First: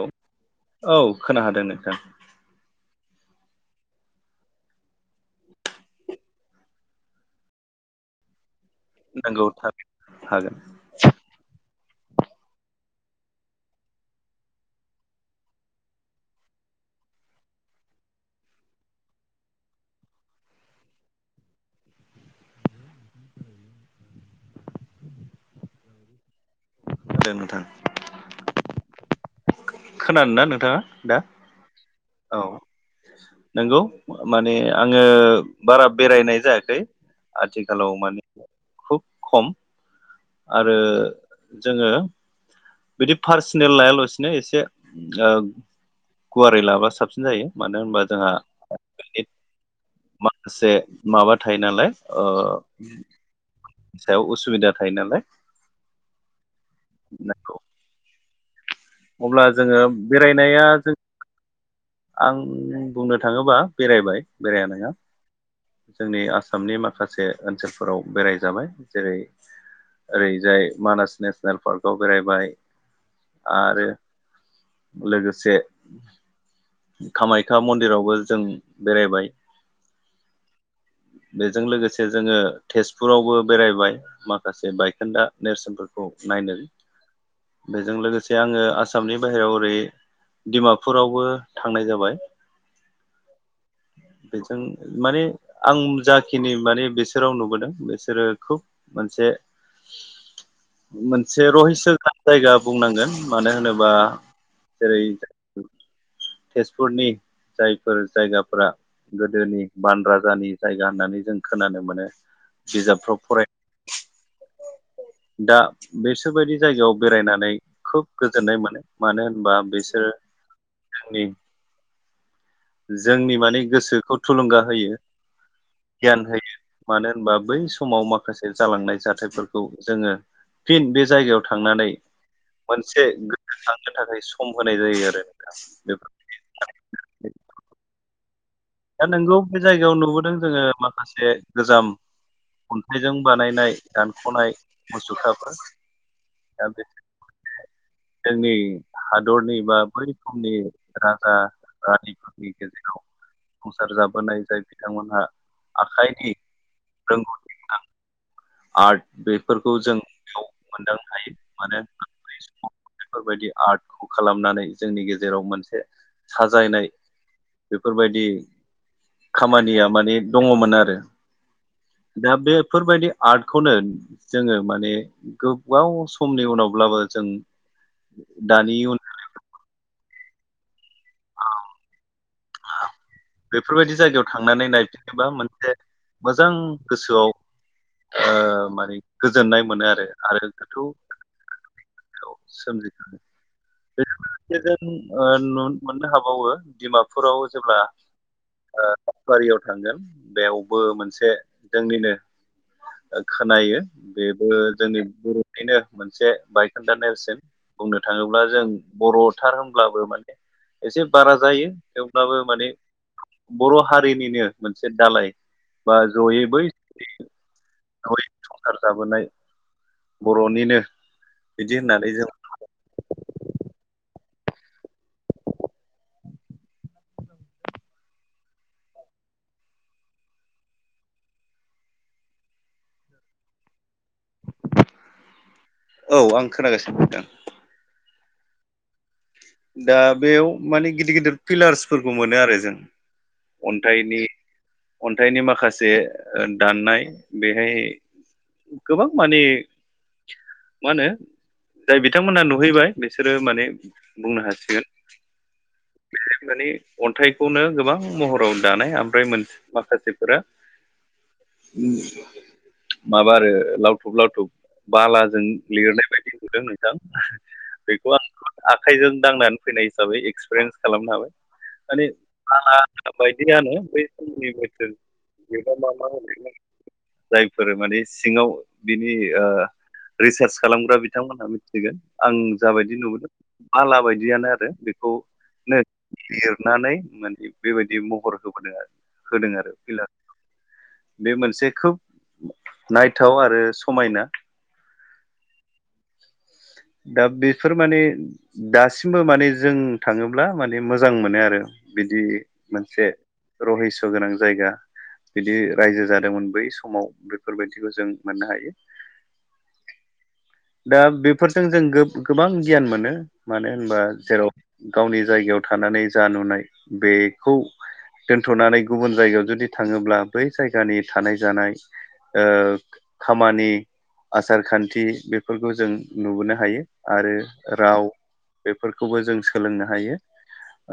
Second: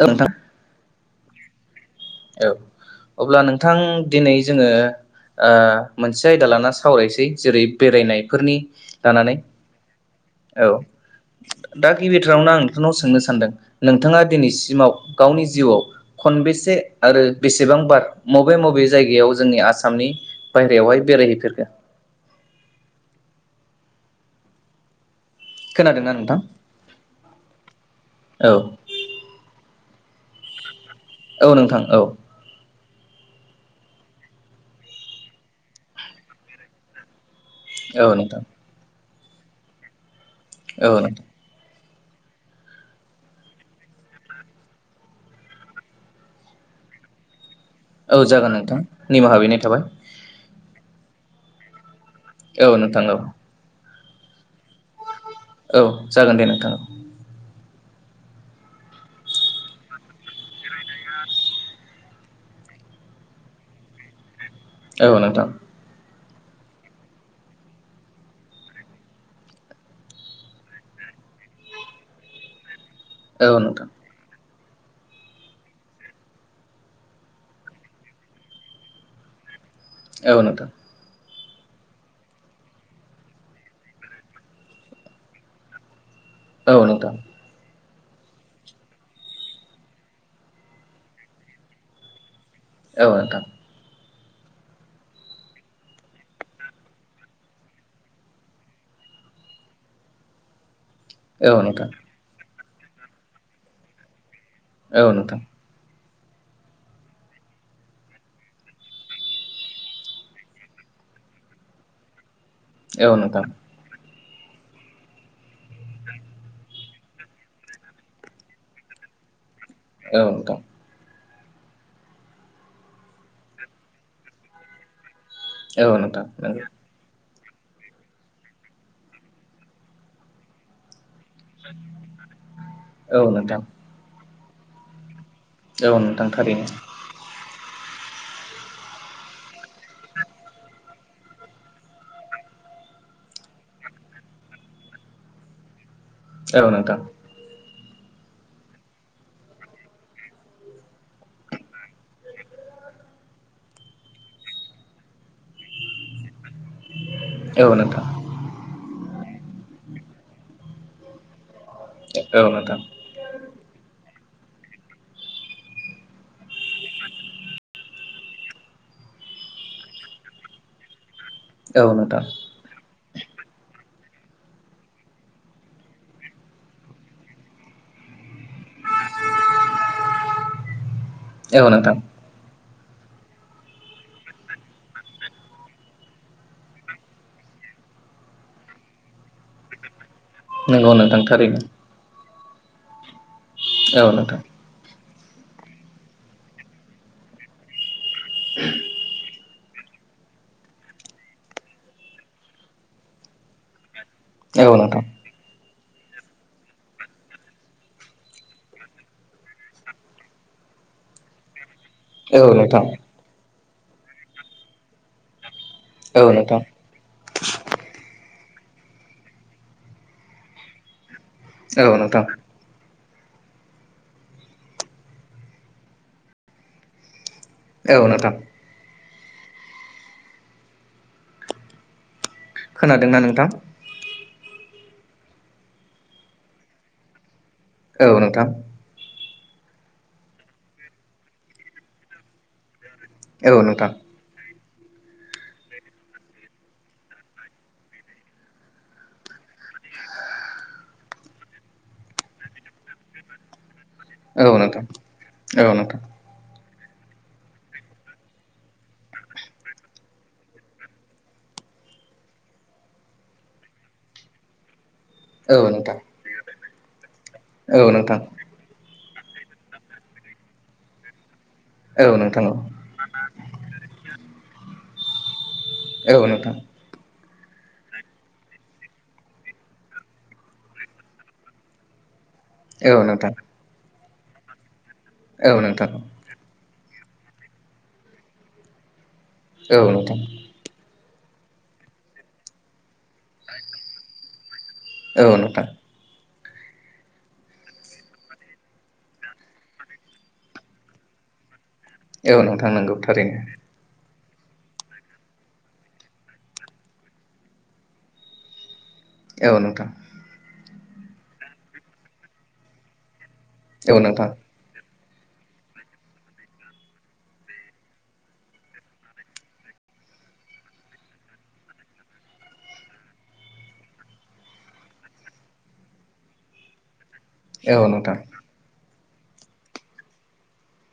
औ औ खोनाहादों नोंथां औ अब्ला नोंथां दिनै जोङो ओ मोनसे आयदा लाना सावरायसै जेरै बेरायनायफोरनि लानानै नोंगौ नोंथां हागोन औ दा गिबिथारनावनो आं नोंथांनाव सोंनो सानदों नोंथाङा दिनैसि सिमाव गावनि जिउआव खनबेसे आरो बेसेबांबार मबे मबे जायगायाव जोंनि आसामनि बायहेरायावहाय बेरायहैफेरखो खोनादोंना नोंथां दे नोंथां औ खोनानो ना नोंथाङा दा औ नोंथां औ नंगौ माने आङो बारा बेरायनाय जायाखै आथिखालाव औ नोंथां माने खुब खम आरो औ नोंथां जोङो बिदि पार्सनेल लायालासिनो एसे गुवारै लाबा साबसिन जायो मानो होनबा औ जोंहा जागोन नोंथां निमाहा बिनाय थाबाय माखासे माबा थायो नालाय ओ औ नोंथां औ सायाव उसुबिदा थायो नालाय औ जागोन दे नोंथां नंगौ। अब्ला जोङो बेरायनाया जों आं बुंनो थाङोबा बेरायबाय बेराया नङा औ नोंथां जोंनि आसाम आसामनि माखासे ओनसोलफोराव बेरायजाबाय जेरै ओरैजाय मानास नेसनेल पार्कआव बेरायबाय औ आरो नोंथां लोगोसे कामाख्या मन्दिरावबो जों बेरायबाय औ नोंथां बेजों लोगोसे जोङो तेजपुरावबो बेरायबाय माखासे बायखोन्दा नेरसोन खौ औ नोंथां नायनो जों लोगोसे आङो आसामनि बाहेरायाव ओरै डिमापुरावबो थांनाय जाबाय औ नोंथां बेजों माने आं जाखिनि माने बिसोराव नुबोदों बिसोरो खोब मोनसे, मोनसे औ नोंथां रहिसो [unintelligible] जायगा, बुंनांगोन, मानो होनोबा औ जेरै नोंथां तेजपुरनि जायफोर जायगाफोरा गोदोनि बान राजानि जायगा होननानै जों खोनानो मोनो, औ बिजाबफ्राव नोंथां फराय दा बेसोरबायदि जायगायाव बेरायनानै खोब गोजोननाय मोनो मानो होनबा, बिसोरो औ नोंथां जोंनि माने गोसोखौ थुलुंगा होयो, औ नोंथां गियान होयो नंगौ मानो होनबा बै समाव माखासे जालांनाय जाथायफोरखौ जोङो फिन बे, जायगायाव थांनानै मोनसे औ नोंथां गोथां गोथाङै स खम होनाय जायो आरो औ बेफोर नोंथां थारैनो दा नोंगौ बे जायगायाव नुबोदों जोङो माखासे गोजाम अन्थाइजों बानायनाय दानख'नाय मुसुखाफोर, दा औ बे नोंथां जोंनि हादरनि बा बै रोखोमनि राजा रानिफोरनि गेजेराव जा सुंसार जाबोनाय जाय बिथांमोनहा आखाइनि, रोंगौथि नोंथां आर्ट बेफोरखौ जों बेयाव मोनदांनो हायो, माने बै औ समाव नोंथां बेफोरबायदि आर्टखौ खालामनानै जोंनि गेजेराव मोनसे साजायनाय बेफोरबायदि, खामानिया माने दङमोन आरो औ नोंथां दा बेफोरबायदि आर्टखौनो जोङो माने गोबाव समनि उनावब्लाबो जों दानि उनाव, औ नोंथां बेफोरबायदि जायगायाव थांनानै नायफिनोबा मोनसे मोजां गोसोआव ओ माने गोजोननाय मोनो आरो आरो नंगौ नोंथां थारैनो, सोमजिनाय, [unintelligible] औ नोंथां ओ न'न मोननो हाबावो डिमापुराव जेब्ला, बारियाव थांगोन बेयावबो मोनसे जोंनिनो खोनायो। बेबो औ जोंनि नोंथां बर'नि बेनो मोनसे बायखोन्दा नेरसोन बुंनो थाङोब्ला जों बर'थार होनब्लाबो माने एसे बारा जायो। थेवब्लाबो औ नोंथां औ माने नोंथां बर' हारिनिनो मोनसे दालाय। बा ज'यै बै समनि संसार जाबोनाय बर'निनो बिदि औ होननानै नोंथां जों औ नथां। खोनादोंना नोंथां? औ आं खोनागासिनो नोंथां। औ नोंथां। दा बेयाव माने गिदिर गिदिर पिलार्सफोरखौ मोनो आरो जों। औ नोंथां अन्थाइनि अन्थाइनि माखासे दाननाय बेहाय गोबां माने मा होनो जाय बिथांमोनहा नुहैबाय बिसोरो माने बुंनो औ नोंथां औ हासिगोन। नोंथां औ नोंथां माने अन्थाइखौनो गोबां महराव दानाय ओमफ्राय माखासेफोरा माबा आरो लावथुब लावथुब बालाजों औ नोंथां लिरनाय बायदि नुदों नोंथां औ बेखौ नोंथां आं आखाइजों दांनानै फैनाय हिसाबै एक्सपिरियेन्स खालामनो हाबाय। औ नोंथां [unintelligible] बायदियानो बै समनि बोथोरबा मा मा औ नोंथां जायफोर माने सिङाव बिनि ओ रिसार्च खालामग्रा बिथांमोनहा मिथिगोन आं जाबायदि औ नुबोदों बाला बायदियानो आरो बेखौ नो नोंथां लिरनानै माने बेबायदि महर होबोदों आरो होदों आरो औ नोंथां फिलारखौ बे मोनसे खोब नायथाव आरो समायना। औ नोंथां दा बेफोर माने दासिमबो माने जों थाङोब्ला माने मोजां मोनो आरो। बिदि औ नोंथां नंगौ मोनसे थारैनो रहिस गोनां जायगा बिदि रायजो जादोंमोन बै समाव बेफोरबायदिखौ जों मोननो हायो औ नोंथां दा बे बेफोरजों जों गोबां गियान मोनो मानो औ होनबा नोंथां जेराव गावनि जायगायाव थानानै जा नुनाय बेखौ दोनथ'नानै गुबुन जायगायाव जुदि थाङोब्ला बै जायगानि थानाय जानाय ओ खामानि आसार खान्थि बेफोरखौ जों नुबोनो हायो। आरो औ राव नोंथां बेफोरखौबो जों सोलोंनो हायो।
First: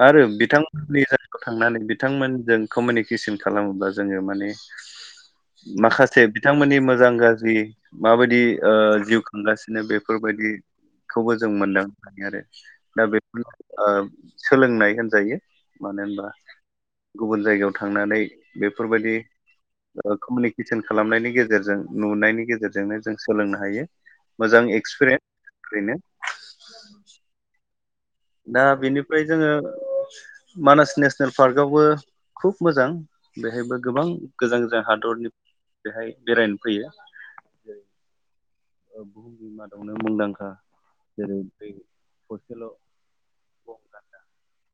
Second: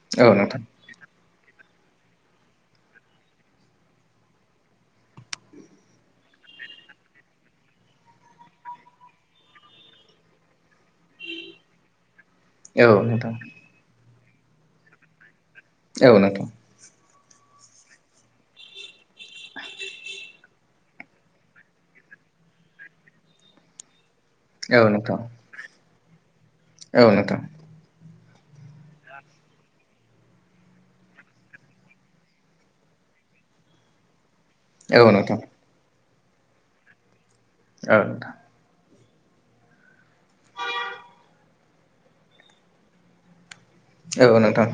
आरो औ नोंथां बिथांमोननि थांनानै बिथांमोनजों कमिउनिकेसन खालामोबा जोङो माने माखासे बिथांमोननि मोजां गाज्रि माबायदि ओ जिउ खांगासिनो बे फोरबायदिखौबो जों मोनदांनो हायो आरो। औ दा नोंथां बेफोरनि ओ सोलोंनाय होनजायो। मानो औ होनबा नोंथां गुबुन जायगायाव थांनानै बेफोरबायदि कमिउनिकेसन खालामनायनि गेजेरजों नुनायनि गेजेरजोंनो जों सोलोंनो हायो। मोजां एक औ नोंथां एक्सपिरियेन्स ओरैनो। औ नोंथां दा बेनिफ्राय जोङो मानास नेसनेल पार्कआवबो खुब मोजां बेहायबो गोबां गोजान गोजान औ हादरनि नोंथां बेहाय बेरायनो फैयो। जेरै ओ बुहुमनि मादावनो मुंदांखा जेरै दै थसेल' गं गान्दा औ नोंथां औ नोंथां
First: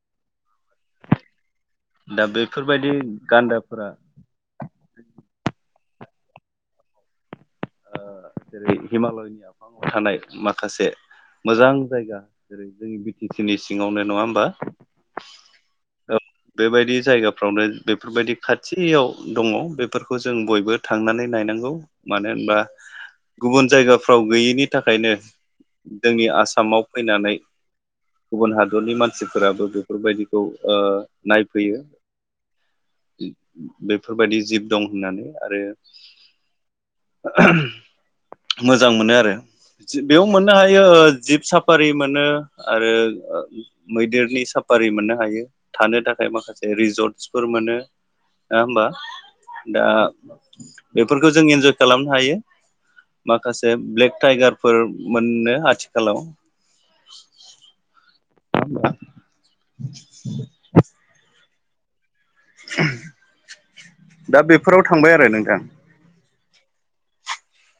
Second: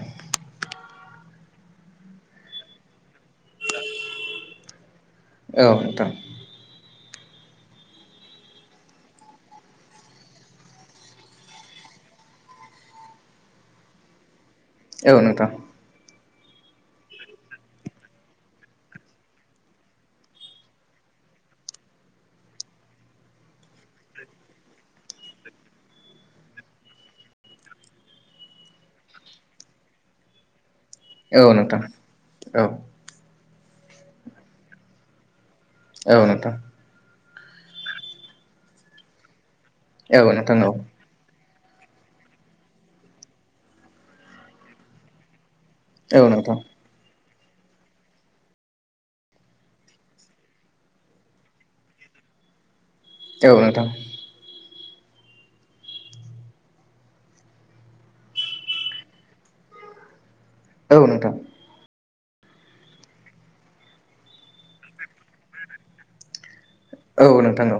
दा बेफोर बायदि गान्दाफोरा औ नोंथां ओ जेरै हिमालयनि आफाङाव थानाय माखासे मोजां जायगा जेरै जोंनि बि टि सि नि सिङावनो नङा होमबा? औ नोंथां बेबायदि जायगाफ्रावनो बेफोरबायदि खाथियाव दङ। बेफोरखौ जों बयबो थांनानै नायनांगौ मानो होनबा गुबुन जायगाफ्राव गैयैनि थाखायनो जोंनि आसामाव फैनानै गुबुन हादरनि मानसिफोराबो बेफोर बायदिखौ ओ औ नोंथां औ नोंथां औ नोंथां औ नोंथां नायफैयो। औ नोंथां औ बेफोरबायदि जिब दं होननानै आरो मोजां मोनो आरो जो बेयाव मोननो हायो ओ जिब साफारि मोनो आरो ओ मैदेरनि साफारि मोननो हायो। था खाय माखासे रिजर्ट सिफोर मोनो आया होमबा दा बेफोरखौ जों इन्जय खालामनो हायो। माखासे ब्लेक टाइगार फोर मोननो आथिखालाव ना होमबा नोंथां दा बेफोराव थांबाय आरो नोंथां। औ नोंथां औ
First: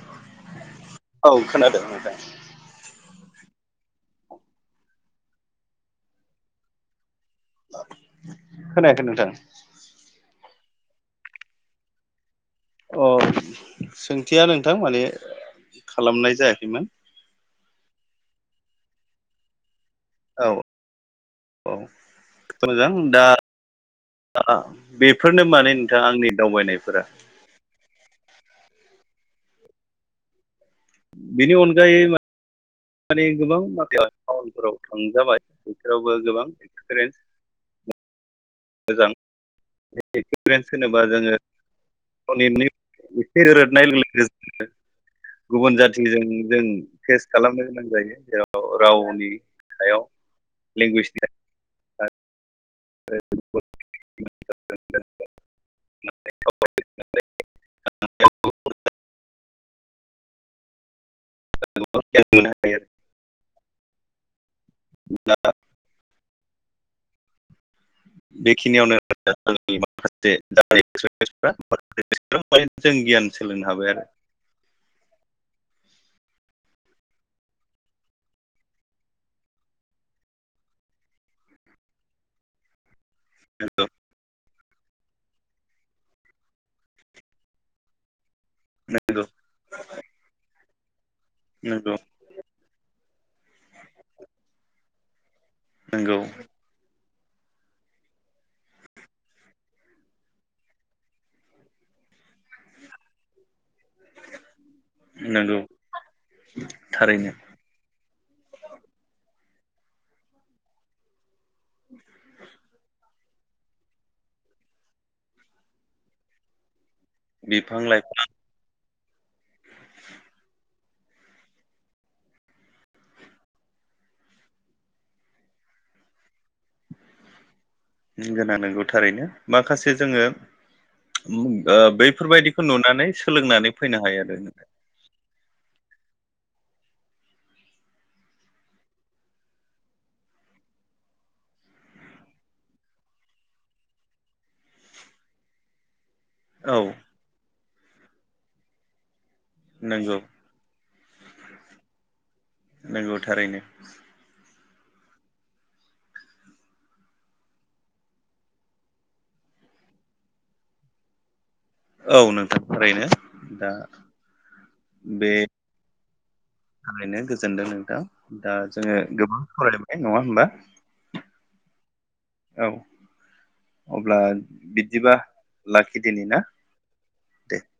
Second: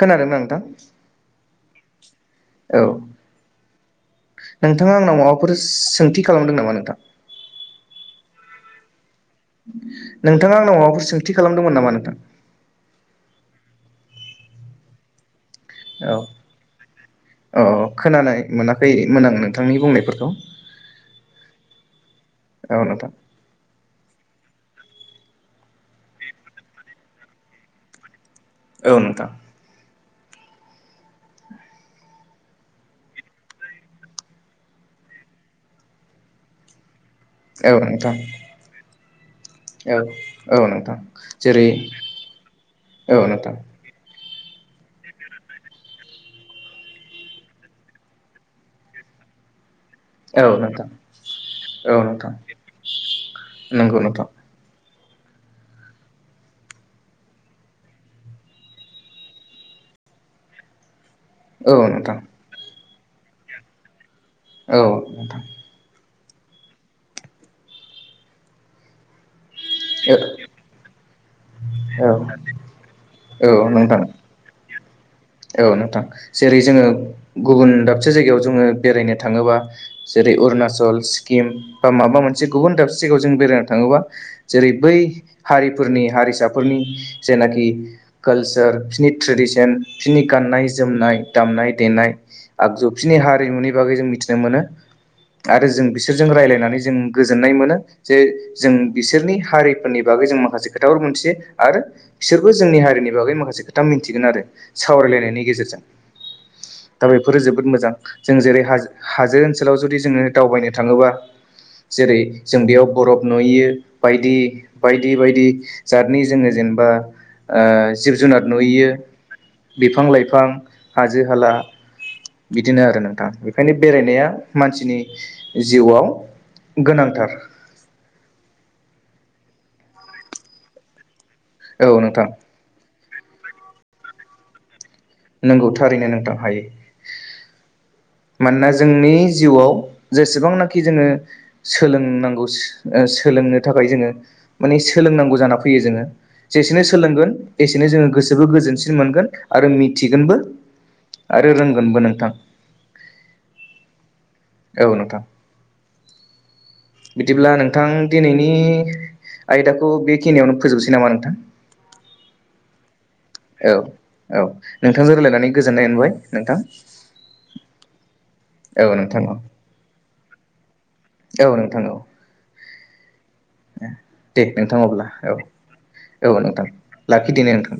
खोनादों ना नोंथां? औ खोनादों नोंथां। औ नोंथाङा आंनाव माबाफोर सोंथि खालामदों नामा नोंथां? खोनायाखै नोंथां। नोंथाङा आंनाव माबाफोर सोंथि खालामदोंमोन नामा नोंथां? अ' सोंथिया नोंथां माने औ औ खालामनाय जायाखैमोन औ खोनानाय मोनाखैमोन आं नोंथांनि बुंनाय औ औ औ मोजां नोंथां दा ओ बेफोरनो माने नोंथाङा आंनि दावबायनायफोरा। औ नोंथां। बेनि अनगायै मा माने गोबां माख [unintelligible] टाउनफोराव थांजाबाय बिफोरावबो गोबां एक्सपिरेन्स औ नोंथां। मोजां औ [unintelligible] औ नोंथां होनोबा जोङो जेरै अ' नेटनि औ एसे नोंथां दोरोदनाय लोगो लोगोनो जों गुबुन जाथिजों जों फेस खालामनो गोनां जायो जेराव रावनि सायाव औ नोंथां लेंगुवेजनि औ नोंथां नोंगौ नोंथां। [unintelligible] औ नोंथां। औ नोंथां। बेखिनियावनो [unintelligible] [unintelligible] माखासे [unintelligible] [unintelligible] औ [unintelligible] जों गियान सोलोंनो औ हाबाय नोंथां आरो औ नोंथां जेरै जोङो गुबुन दाबसे जायगायाव जोङो बेरायनो थाङोबा जेरै अरुणाचल सिक्किम बा माबा मोनसे गुबुन दाब से जायगायाव जों बेरायनो नंगौ थाङोबा जेरै बै हारिफोरनि हारिसा फोरनि जेनाखि कालचार बिसोरनि ट्रेडिसन बिसोरनि गाननाय जो जोमनाय दामनाय नंगौ नंगौ देनाय आगजु बिसनि हारिमुनि बागै जों मिथिनो मोनो आरो जों नंगौ बिसोरजों रायलायनानै जों गोजोननाय मोनो जे जों बिसोरनि हारिफोरनि बागै जों माखासे खोथाफोर मोनथियो आरो बिसोरबो जोंनि हारिनि बागै माखासे खो था मिथिगोन आरो सावरायलायनायनि नंगौ गेजेरजों दा थारैनो बेफोरो जोबोद मोजां जों जेरै हाजो हाजो ओनसोलाव जुदि जोङो दावबायनो थाङोबा जेरै जों बेयाव बरफ नुयो बायदि बायदि बायदि जादनि जोङो जेनेबा ओ बिफां लाइफां जिब जुनार नुहैयो बिफां लाइफां हाजो हाला बिदिनो आरो नोंथां बेखायनो बेरायनाया मानसिनि जिउआव गोनांथार ओम गोनां नोंगौ थारैनो माखासे जोङो ओम ओ औ नोंथां बैफोरबायदिखौ नुनानै सोलोंनानै फैनो हायो आरो जोङो नोंगौ थारैनो नोंथां हायो मानोना जोंनि जिउआव जेसेबांनाखि जोङो सोलोंनांगौ ओ सोलोंनो थाखाय जोङो माने सोलोंनांगौ जाना फैयो जोङो औ जेसेनो सोलोंगोन एसेनो जोङो गोसोबो गोजोनसिन मोनगोन आरो नंगौ मिथिगोनबो आरो रोंगोनबो नोंथां नोंगौ थारैनो औ नोंथां बिदिब्ला नोंथां दिनैनि आयदाखौ बेखिनियावनो फोजोबनोसै नामा नोंथां औ नोंथां ओरैनो औ औ नोंथांजों रायलायनानै गोजोननाय मोनबाय नोंथां थारैनो गोजोनदों नोंथां दा औ जोङो नोंथां औ गोबां खावलायबाय नङा होमबा औ नोंथां औ औ अब्ला दे नोंथां अब्ला बिदिबा औ लाखिदिनि औ ना नोंथां लाखिदिनि दे नोंथां